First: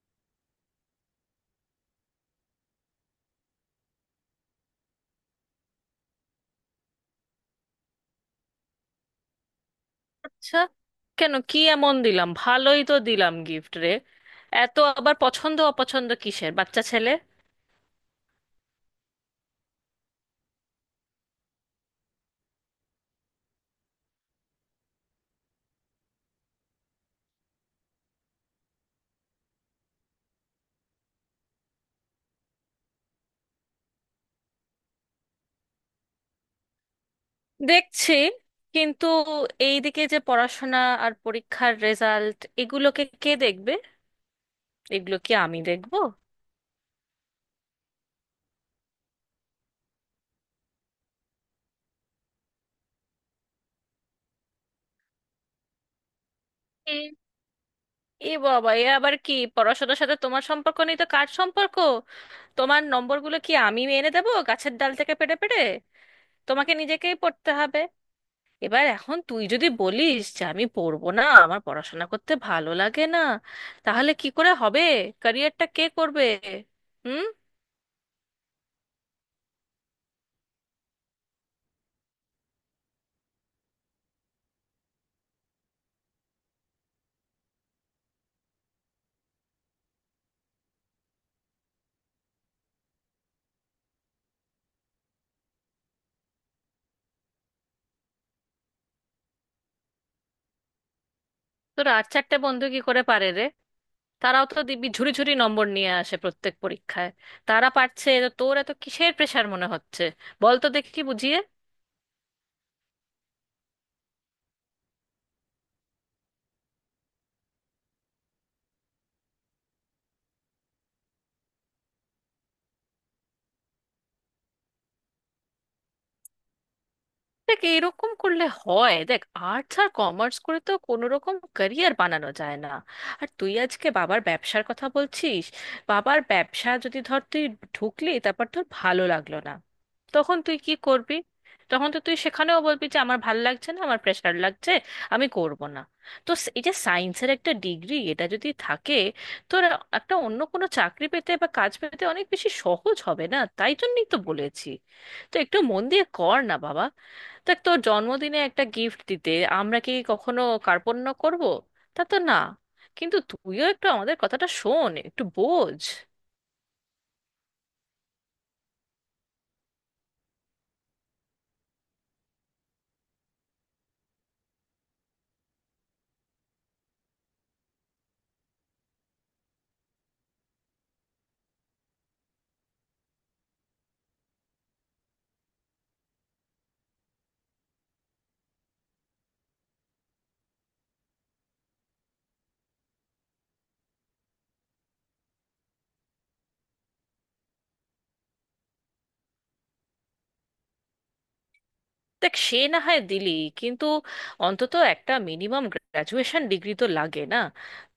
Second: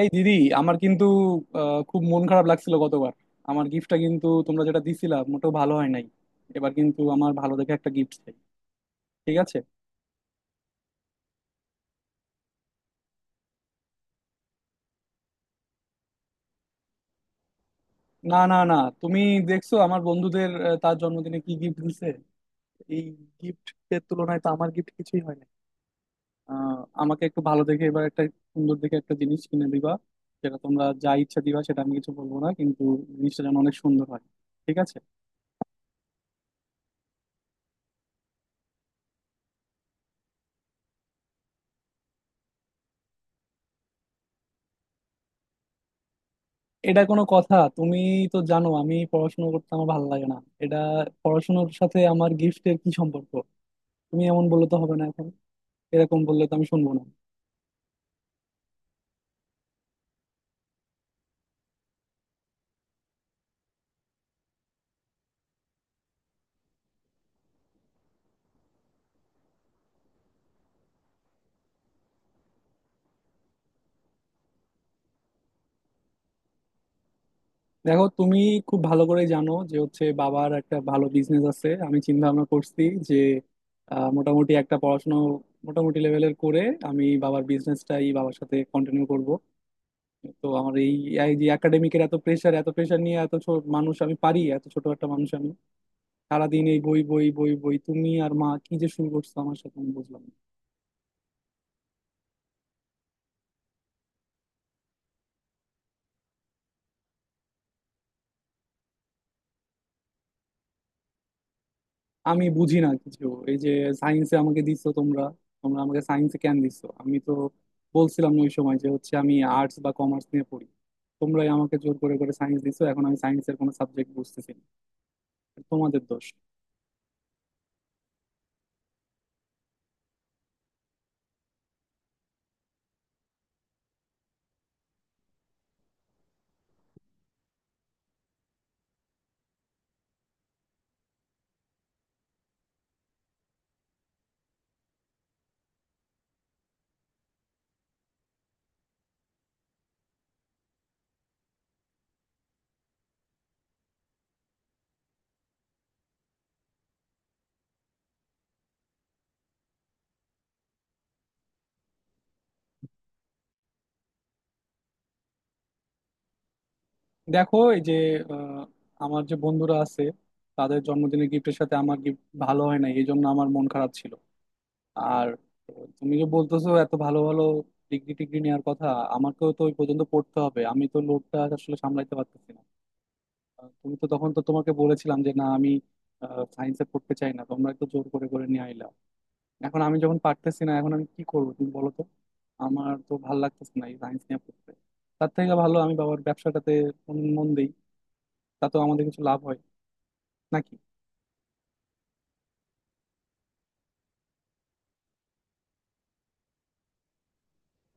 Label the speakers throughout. Speaker 1: এই দিদি, আমার কিন্তু খুব মন খারাপ লাগছিল গতবার। আমার গিফটটা কিন্তু তোমরা যেটা দিছিলা মোটেও ভালো হয় নাই। এবার কিন্তু আমার ভালো দেখে একটা গিফট চাই, ঠিক আছে?
Speaker 2: আচ্ছা, কেন? কি এমন দিলাম? ভালোই তো দিলাম গিফট রে। এত আবার পছন্দ অপছন্দ কিসের, বাচ্চা ছেলে।
Speaker 1: না, না, না, তুমি দেখছো আমার বন্ধুদের তার জন্মদিনে কি গিফট দিছে? এই গিফট এর তুলনায় তো আমার গিফট কিছুই হয় না। আহ, আমাকে একটু ভালো দেখে এবার একটা সুন্দর দেখে একটা জিনিস কিনে দিবা। যেটা তোমরা যা ইচ্ছা দিবা সেটা আমি কিছু বলবো না, কিন্তু জিনিসটা যেন অনেক সুন্দর হয়, ঠিক আছে।
Speaker 2: দেখছি, কিন্তু এইদিকে যে পড়াশোনা আর পরীক্ষার রেজাল্ট, এগুলোকে কে দেখবে? এগুলো কি আমি দেখবো?
Speaker 1: এটা কোনো কথা? তুমি তো জানো আমি পড়াশোনা করতে আমার ভালো লাগে না। এটা পড়াশোনার সাথে আমার গিফটের কি সম্পর্ক? তুমি এমন বললে তো হবে না এখন। এরকম বললে তো আমি শুনবো
Speaker 2: এ
Speaker 1: না।
Speaker 2: এ বাবা এ আবার কি? পড়াশোনার সাথে তোমার সম্পর্ক নেই তো কার সম্পর্ক? তোমার নম্বরগুলো কি আমি এনে দেবো গাছের ডাল থেকে পেড়ে পেড়ে? তোমাকে নিজেকেই পড়তে হবে। এবার এখন তুই যদি বলিস যে আমি পড়বো না, আমার পড়াশোনা করতে ভালো লাগে না, তাহলে কি করে হবে? ক্যারিয়ারটা কে করবে? হুম।
Speaker 1: দেখো, তুমি খুব ভালো করে জানো যে হচ্ছে বাবার একটা ভালো বিজনেস আছে। আমি চিন্তা ভাবনা করছি যে মোটামুটি একটা পড়াশোনা মোটামুটি লেভেলের করে আমি বাবার বিজনেসটাই বাবার সাথে কন্টিনিউ করব। তো আমার এই এই যে একাডেমিকের এত প্রেশার, এত প্রেশার নিয়ে এত ছোট মানুষ আমি পারি? এত ছোট একটা মানুষ আমি। সারাদিন এই বই বই বই বই তুমি আর মা কি যে শুরু করছো আমার সাথে, আমি বুঝলাম না।
Speaker 2: তোর আর চারটে বন্ধু কি করে পারে রে? তারাও তো দিব্যি ঝুড়ি ঝুড়ি নম্বর নিয়ে আসে প্রত্যেক পরীক্ষায়। তারা পারছে, তো তোর এত কিসের প্রেশার মনে হচ্ছে? বল তো দেখি বুঝিয়ে।
Speaker 1: আমি বুঝি না কিছু। এই যে সায়েন্সে আমাকে দিচ্ছ তোমরা, তোমরা আমাকে সায়েন্সে কেন দিচ্ছ? আমি তো বলছিলাম না ওই সময় যে হচ্ছে আমি আর্টস বা কমার্স নিয়ে পড়ি। তোমরাই আমাকে জোর করে করে সায়েন্স দিছো। এখন আমি সায়েন্সের কোনো সাবজেক্ট বুঝতেছি না। এটা তোমাদের দোষ।
Speaker 2: দেখ, এরকম করলে হয়? দেখ, আর্টস আর কমার্স করে তো কোনো রকম ক্যারিয়ার বানানো যায় না। আর তুই আজকে বাবার ব্যবসার কথা বলছিস। বাবার ব্যবসা যদি ধর তুই ঢুকলি, তারপর তোর ভালো লাগলো না, তখন তুই কি করবি? তখন তো তুই সেখানেও বলবি যে আমার ভাল লাগছে না, আমার প্রেশার লাগছে, আমি করব না। তো এই যে সায়েন্সের একটা ডিগ্রি, এটা যদি থাকে তোর, একটা অন্য কোনো চাকরি পেতে বা কাজ পেতে অনেক বেশি সহজ হবে না? তাই জন্যই তো বলেছি, তো একটু মন দিয়ে কর না বাবা। দেখ, তোর জন্মদিনে একটা গিফট দিতে আমরা কি কখনো কার্পণ্য করব? তা তো না। কিন্তু তুইও একটু আমাদের কথাটা শোন, একটু বোঝ।
Speaker 1: দেখো, এই যে আহ, আমার যে বন্ধুরা আছে তাদের জন্মদিনের গিফটের সাথে আমার গিফট ভালো হয় নাই, এই জন্য আমার মন খারাপ ছিল। আর তুমি যে বলতেছো এত ভালো ভালো ডিগ্রি টিগ্রি নেওয়ার কথা, আমাকেও তো ওই পর্যন্ত পড়তে হবে। আমি তো লোডটা আসলে সামলাইতে পারতেছি না। তুমি তো তখন তো তোমাকে বলেছিলাম যে না, আমি সায়েন্সে পড়তে চাই না। তোমরা একটু জোর করে করে নিয়ে আইলা। এখন আমি যখন পারতেছি না, এখন আমি কি করবো তুমি বলো তো। আমার তো ভালো লাগতেছে না এই সায়েন্স নিয়ে পড়তে। তার থেকে ভালো আমি বাবার ব্যবসাটাতে মন মন দিই, তাতেও আমাদের কিছু লাভ হয় নাকি।
Speaker 2: দেখ, সে না হয় দিলি, কিন্তু অন্তত একটা মিনিমাম গ্রাজুয়েশন ডিগ্রি তো লাগে, না?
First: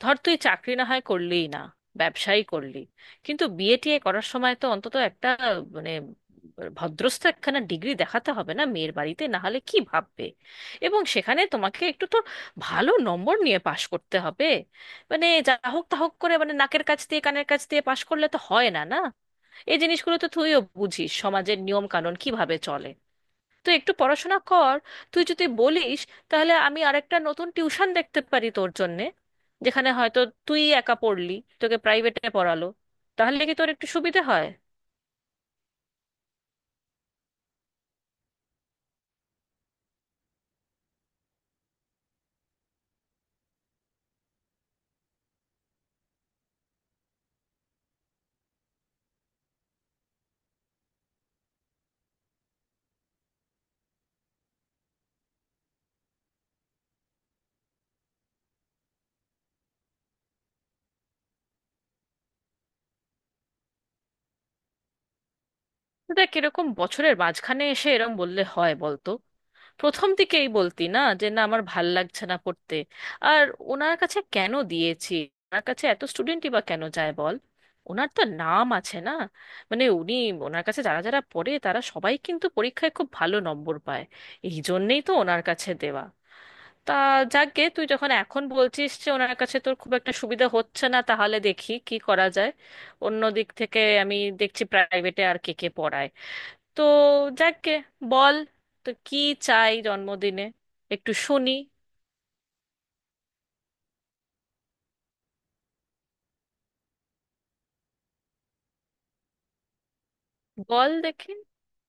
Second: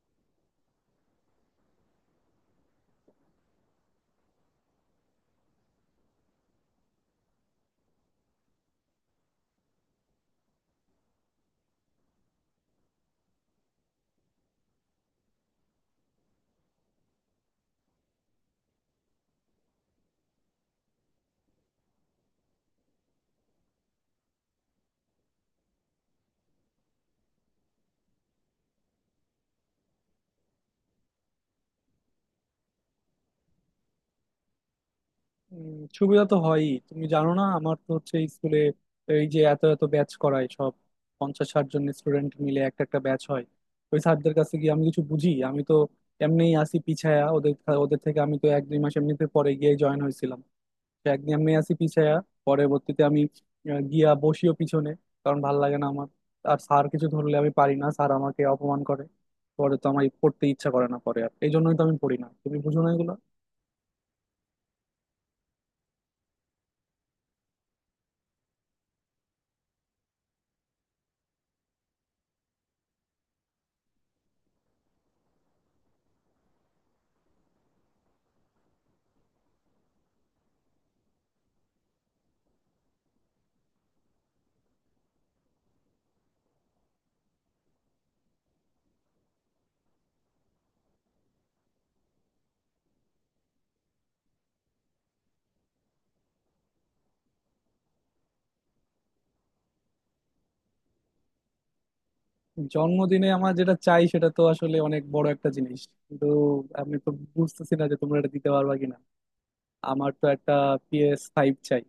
Speaker 2: ধর তুই চাকরি না হয় করলিই না, ব্যবসায়ী করলি, কিন্তু বিএ টিএ করার সময় তো অন্তত একটা, মানে, ভদ্রস্থ একখানা ডিগ্রি দেখাতে হবে না? মেয়ের বাড়িতে না হলে কি ভাববে? এবং সেখানে তোমাকে একটু তো ভালো নম্বর নিয়ে পাশ করতে হবে। মানে যা হোক তা হোক করে, মানে নাকের কাছ দিয়ে কানের কাছ দিয়ে পাশ করলে তো হয় না, না? এই জিনিসগুলো তো তুইও বুঝিস, সমাজের নিয়ম কানুন কিভাবে চলে। তুই একটু পড়াশোনা কর। তুই যদি বলিস, তাহলে আমি আরেকটা নতুন টিউশন দেখতে পারি তোর জন্যে, যেখানে হয়তো তুই একা পড়লি, তোকে প্রাইভেটে পড়ালো। তাহলে কি তোর একটু সুবিধে হয়?
Speaker 1: উম, সুবিধা তো হয়ই। তুমি জানো না আমার তো হচ্ছে স্কুলে এই যে এত এত ব্যাচ করায় সব, 50-60 জন স্টুডেন্ট মিলে একটা একটা ব্যাচ হয়। ওই স্যারদের কাছে গিয়ে আমি কিছু বুঝি? আমি তো এমনিই আসি পিছায়া। ওদের ওদের থেকে আমি তো 1-2 মাস এমনিতে পরে গিয়ে জয়েন হয়েছিলাম। তো একদিন আমি আছি পিছায়া। পরবর্তীতে আমি গিয়া বসিও পিছনে, কারণ ভাল লাগে না আমার। আর স্যার কিছু ধরলে আমি পারি না, স্যার আমাকে অপমান করে। পরে তো আমার পড়তে ইচ্ছা করে না পরে, আর এই জন্যই তো আমি পড়ি না। তুমি বুঝো না এগুলো।
Speaker 2: দেখ, এরকম বছরের মাঝখানে এসে এরম বললে হয় বলতো? প্রথম দিকেই বলতি না যে না আমার ভাল লাগছে না পড়তে। আর ওনার কাছে কেন দিয়েছি? ওনার কাছে এত স্টুডেন্টই বা কেন যায় বল? ওনার তো নাম আছে, না? মানে উনি, ওনার কাছে যারা যারা পড়ে তারা সবাই কিন্তু পরীক্ষায় খুব ভালো নম্বর পায়। এই জন্যেই তো ওনার কাছে দেওয়া। তা যাকগে, তুই যখন এখন বলছিস যে ওনার কাছে তোর খুব একটা সুবিধা হচ্ছে না, তাহলে দেখি কি করা যায়। অন্য দিক থেকে আমি দেখছি প্রাইভেটে আর কে কে পড়ায়। তো, যাকে, বল তো কি চাই জন্মদিনে, একটু শুনি।
Speaker 1: জন্মদিনে আমার যেটা চাই সেটা তো আসলে অনেক বড় একটা জিনিস। কিন্তু আমি তো বুঝতেছি না যে তোমরা এটা দিতে পারবা কিনা। আমার তো একটা
Speaker 2: বল
Speaker 1: পিএস
Speaker 2: দেখি।
Speaker 1: ফাইভ চাই।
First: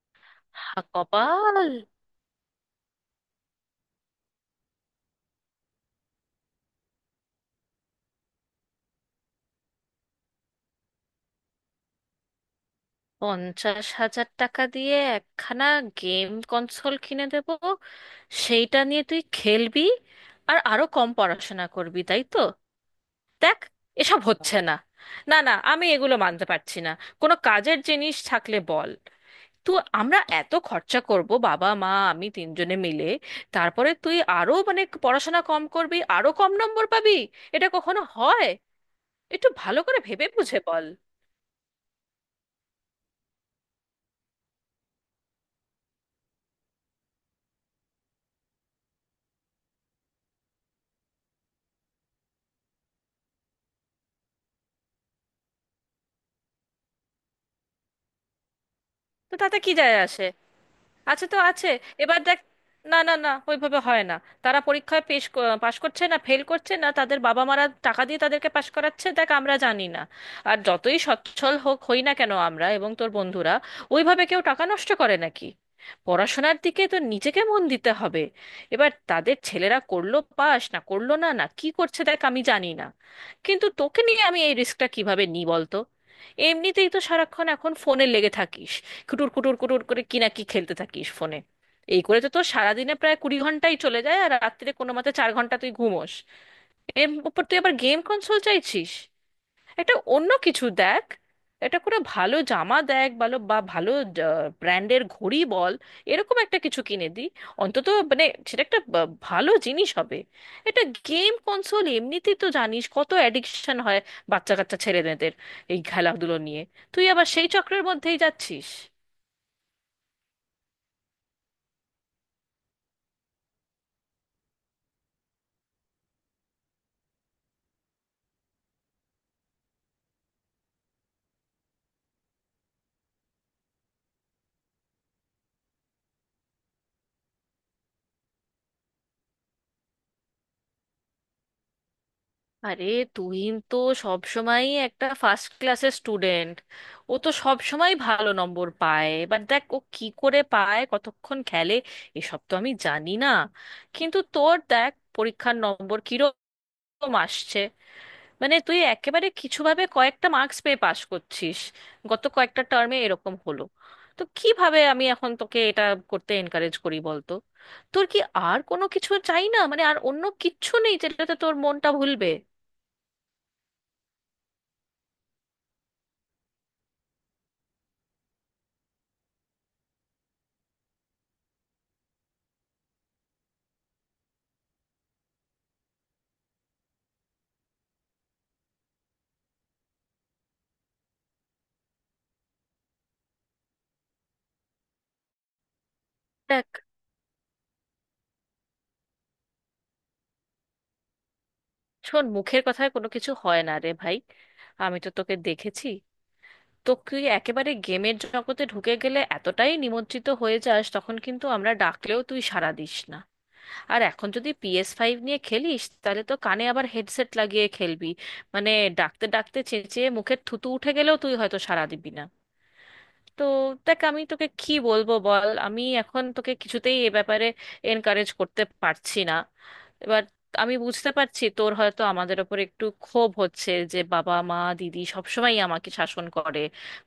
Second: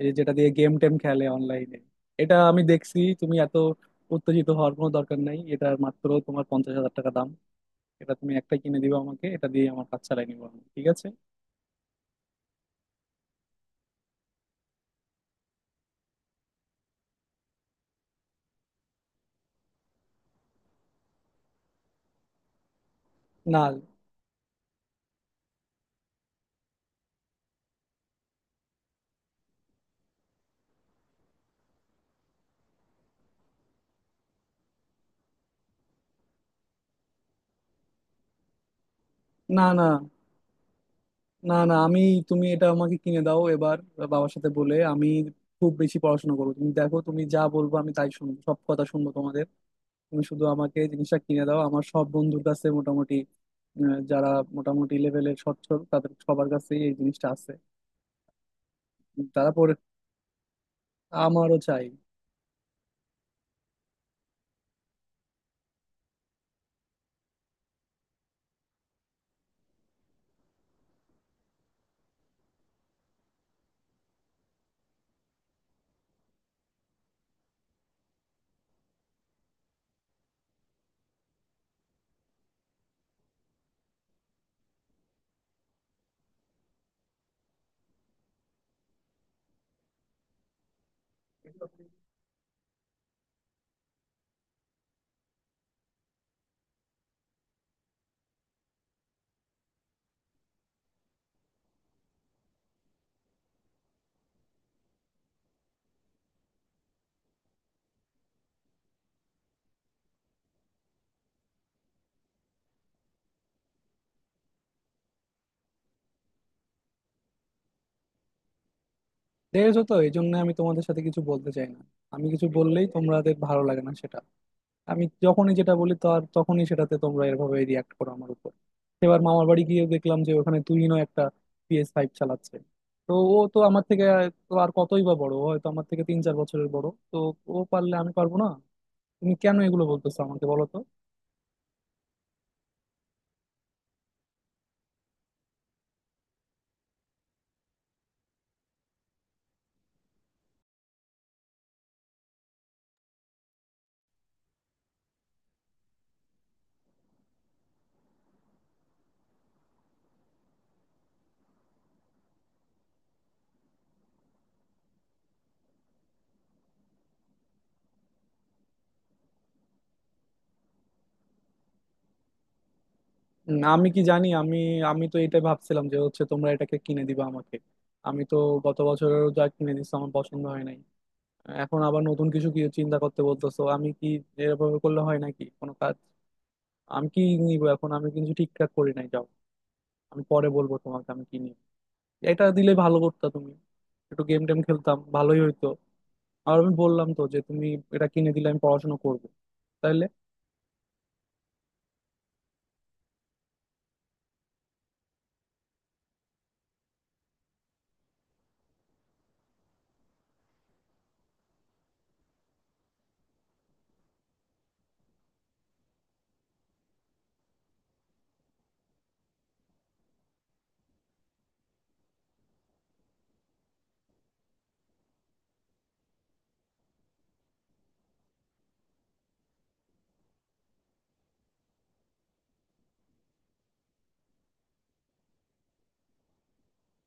Speaker 1: এই যে যেটা দিয়ে গেম
Speaker 2: হা
Speaker 1: টেম খেলে
Speaker 2: কপাল!
Speaker 1: অনলাইনে। এটা আমি দেখছি তুমি এত উত্তেজিত হওয়ার কোনো দরকার নাই, এটা মাত্র তোমার 50,000 টাকা দাম। এটা তুমি একটা কিনে দিবে আমাকে, এটা দিয়ে আমার কাজ চালাই নিবো আমি, ঠিক আছে?
Speaker 2: 50,000 টাকা দিয়ে একখানা গেম কনসোল কিনে দেব, সেইটা নিয়ে তুই খেলবি আর আরো কম পড়াশোনা করবি, তাই তো? দেখ,
Speaker 1: না,
Speaker 2: এসব হচ্ছে না। না না, আমি এগুলো মানতে পারছি না। কোনো কাজের জিনিস থাকলে বল তো। আমরা এত খরচা করব বাবা মা আমি তিনজনে মিলে, তারপরে তুই আরো, মানে, পড়াশোনা কম করবি, আরো কম নম্বর পাবি, এটা কখনো হয়? একটু
Speaker 1: না,
Speaker 2: ভালো
Speaker 1: না,
Speaker 2: করে ভেবে বুঝে বল।
Speaker 1: না, না, আমি তুমি এটা আমাকে কিনে দাও এবার। বাবার সাথে বলে আমি খুব বেশি পড়াশোনা করবো, তুমি দেখো। তুমি যা বলবো আমি তাই শুনবো, সব কথা শুনবো তোমাদের। তুমি শুধু আমাকে এই জিনিসটা কিনে দাও। আমার সব বন্ধুর কাছে মোটামুটি যারা মোটামুটি লেভেলের সচ্ছল তাদের সবার কাছেই এই জিনিসটা আছে।
Speaker 2: তো
Speaker 1: তারা
Speaker 2: তাতে কি
Speaker 1: পরে
Speaker 2: যায় আসে? আছে তো
Speaker 1: আমারও
Speaker 2: আছে।
Speaker 1: চাই।
Speaker 2: এবার দেখ, না না না, ওইভাবে হয় না। তারা পরীক্ষায় পাশ করছে না ফেল করছে না তাদের বাবা মারা টাকা দিয়ে তাদেরকে পাশ করাচ্ছে, দেখ আমরা জানি না। আর যতই সচ্ছল হোক হই না কেন আমরা এবং তোর বন্ধুরা, ওইভাবে কেউ টাকা নষ্ট করে নাকি? পড়াশোনার দিকে তো নিজেকে মন দিতে হবে। এবার তাদের ছেলেরা করলো পাশ না করলো না, না কি করছে দেখ, আমি জানি না। কিন্তু তোকে নিয়ে আমি এই রিস্কটা কিভাবে নিই বলতো? এমনিতেই তো সারাক্ষণ এখন ফোনে লেগে থাকিস, কুটুর কুটুর কুটুর করে কি না কি খেলতে থাকিস ফোনে। এই করে তো তোর সারাদিনে প্রায় 20 ঘন্টাই চলে যায় আর রাত্রিরে কোনো মতে 4 ঘন্টা তুই ঘুমোস। এর উপর তুই আবার গেম কনসোল চাইছিস। একটা অন্য কিছু দেখ। এটা করে ভালো জামা দেখ, ভালো বা ভালো ব্র্যান্ডের ঘড়ি বল, এরকম একটা কিছু কিনে দি, অন্তত মানে সেটা একটা ভালো জিনিস হবে। এটা গেম কনসোল এমনিতেই তো জানিস কত অ্যাডিকশন হয় বাচ্চা কাচ্চা ছেলেমেয়েদের এই খেলাধুলো নিয়ে। তুই আবার সেই চক্রের মধ্যেই যাচ্ছিস।
Speaker 1: দেখেছো তো, এই জন্য আমি তোমাদের সাথে কিছু বলতে চাই না। আমি কিছু বললেই তোমাদের ভালো লাগে না সেটা। আমি যখনই যেটা বলি তার তখনই সেটাতে তোমরা এভাবে রিয়াক্ট করো আমার উপর। এবার মামার বাড়ি গিয়ে দেখলাম যে ওখানে তুহিনও একটা PS5 চালাচ্ছে। তো ও তো আমার থেকে তো আর কতই বা বড়? ও হয়তো আমার থেকে 3-4 বছরের বড়। তো ও পারলে আমি পারবো না? তুমি কেন এগুলো বলতেছো আমাকে বলো তো।
Speaker 2: আরে, তুই তো সব সময়ই একটা ফার্স্ট ক্লাসের স্টুডেন্ট। ও তো সব সময় ভালো নম্বর পায়, এবার দেখ ও কি করে পায়, কতক্ষণ খেলে, এসব তো আমি জানি না। কিন্তু তোর দেখ পরীক্ষার নম্বর কিরকম আসছে, মানে তুই একেবারে কিছুভাবে কয়েকটা মার্কস পেয়ে পাশ করছিস গত কয়েকটা টার্মে, এরকম হলো তো কিভাবে আমি এখন তোকে এটা করতে এনকারেজ করি বলতো? তোর কি আর কোনো কিছু চাই না? মানে আর অন্য কিচ্ছু নেই যেটাতে তোর মনটা ভুলবে?
Speaker 1: না, আমি কি জানি? আমি আমি তো এটা ভাবছিলাম যে হচ্ছে তোমরা এটাকে কিনে দিবা আমাকে। আমি তো গত বছরেরও যা কিনে দিছো আমার পছন্দ হয় নাই। এখন আবার নতুন কিছু কি চিন্তা করতে বলতেছো? আমি কি এরকম করলে হয় নাকি কোনো কাজ? আমি কি নিবো এখন আমি কিন্তু ঠিকঠাক করি নাই, যাও। আমি পরে বলবো তোমাকে আমি কি নিব। এটা দিলে ভালো করতা তুমি, একটু গেম টেম খেলতাম ভালোই হইতো। আর
Speaker 2: দেখ,
Speaker 1: আমি বললাম তো যে তুমি এটা কিনে দিলে আমি পড়াশোনা করবো তাহলে।
Speaker 2: শোন, মুখের কথায় কোনো কিছু হয় না রে ভাই। আমি তো তোকে দেখেছি, তো তুই একেবারে গেমের জগতে ঢুকে গেলে এতটাই নিমজ্জিত হয়ে যাস, তখন কিন্তু আমরা ডাকলেও তুই সাড়া দিস না। আর এখন যদি PS5 নিয়ে খেলিস, তাহলে তো কানে আবার হেডসেট লাগিয়ে খেলবি, মানে ডাকতে ডাকতে চেঁচিয়ে মুখের থুতু উঠে গেলেও তুই হয়তো সাড়া দিবি না। তো দেখ, আমি তোকে কি বলবো বল, আমি এখন তোকে কিছুতেই এ ব্যাপারে এনকারেজ করতে পারছি না। এবার আমি বুঝতে পারছি তোর হয়তো আমাদের ওপর একটু ক্ষোভ হচ্ছে যে বাবা মা দিদি সবসময় আমাকে শাসন করে,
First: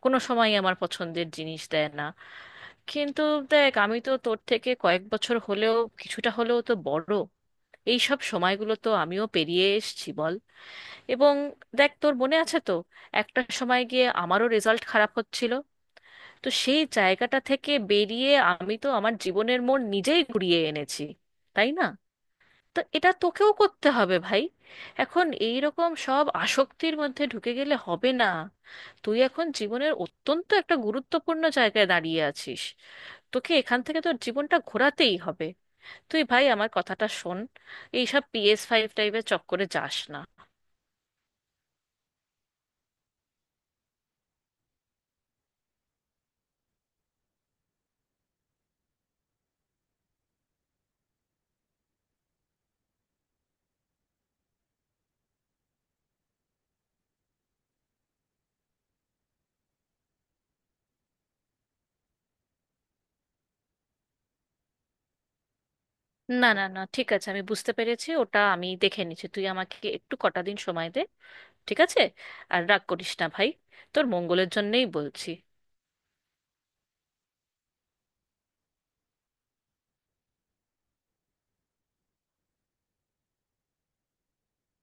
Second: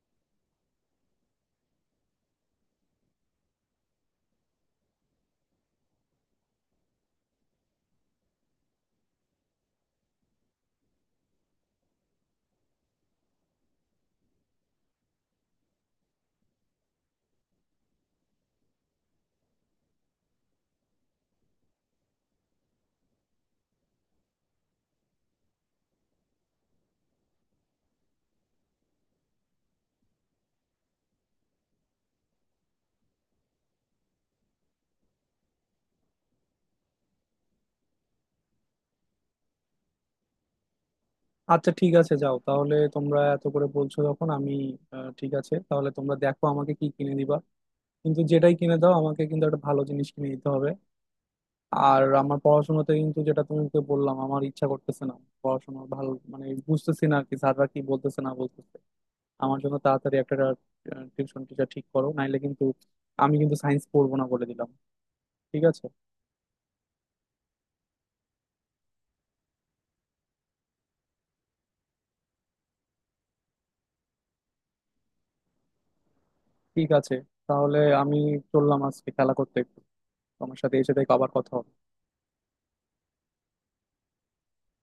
Speaker 2: কোনো সময় আমার পছন্দের জিনিস দেয় না। কিন্তু দেখ, আমি তো তোর থেকে কয়েক বছর হলেও কিছুটা হলেও তো বড়। এই সব সময়গুলো তো আমিও পেরিয়ে এসেছি বল। এবং দেখ, তোর মনে আছে তো, একটা সময় গিয়ে আমারও রেজাল্ট খারাপ হচ্ছিল, তো সেই জায়গাটা থেকে বেরিয়ে আমি তো আমার জীবনের মোড় নিজেই ঘুরিয়ে এনেছি, তাই না? তো এটা তোকেও করতে হবে ভাই। এখন এই রকম সব আসক্তির মধ্যে ঢুকে গেলে হবে না। তুই এখন জীবনের অত্যন্ত একটা গুরুত্বপূর্ণ জায়গায় দাঁড়িয়ে আছিস, তোকে এখান থেকে তোর জীবনটা ঘোরাতেই হবে। তুই ভাই আমার কথাটা শোন, এইসব PS5 টাইপের চক্করে যাস না।
Speaker 1: আচ্ছা, ঠিক আছে, যাও তাহলে। তোমরা এত করে বলছো যখন, আমি ঠিক আছে। তাহলে তোমরা দেখো আমাকে কি কিনে দিবা, কিন্তু যেটাই কিনে দাও আমাকে কিন্তু একটা ভালো জিনিস কিনে দিতে হবে। আর আমার পড়াশোনাতে কিন্তু, যেটা তোমাকে বললাম, আমার ইচ্ছা করতেছে না। পড়াশোনা ভালো মানে বুঝতেছি না আর কি, স্যাররা কি বলতেছে না বলতেছে। আমার জন্য তাড়াতাড়ি একটা টিউশন টিচার ঠিক করো, নাইলে কিন্তু আমি কিন্তু সায়েন্স পড়বো না বলে দিলাম, ঠিক আছে?
Speaker 2: না না না, ঠিক আছে, আমি বুঝতে পেরেছি, ওটা আমি দেখে নিচ্ছি, তুই আমাকে একটু কটা দিন সময় দে। ঠিক আছে? আর রাগ করিস না ভাই, তোর মঙ্গলের জন্যেই বলছি।
Speaker 1: ঠিক আছে, তাহলে আমি চললাম আজকে খেলা করতে একটু। তোমার সাথে এসে দেখো আবার কথা হবে।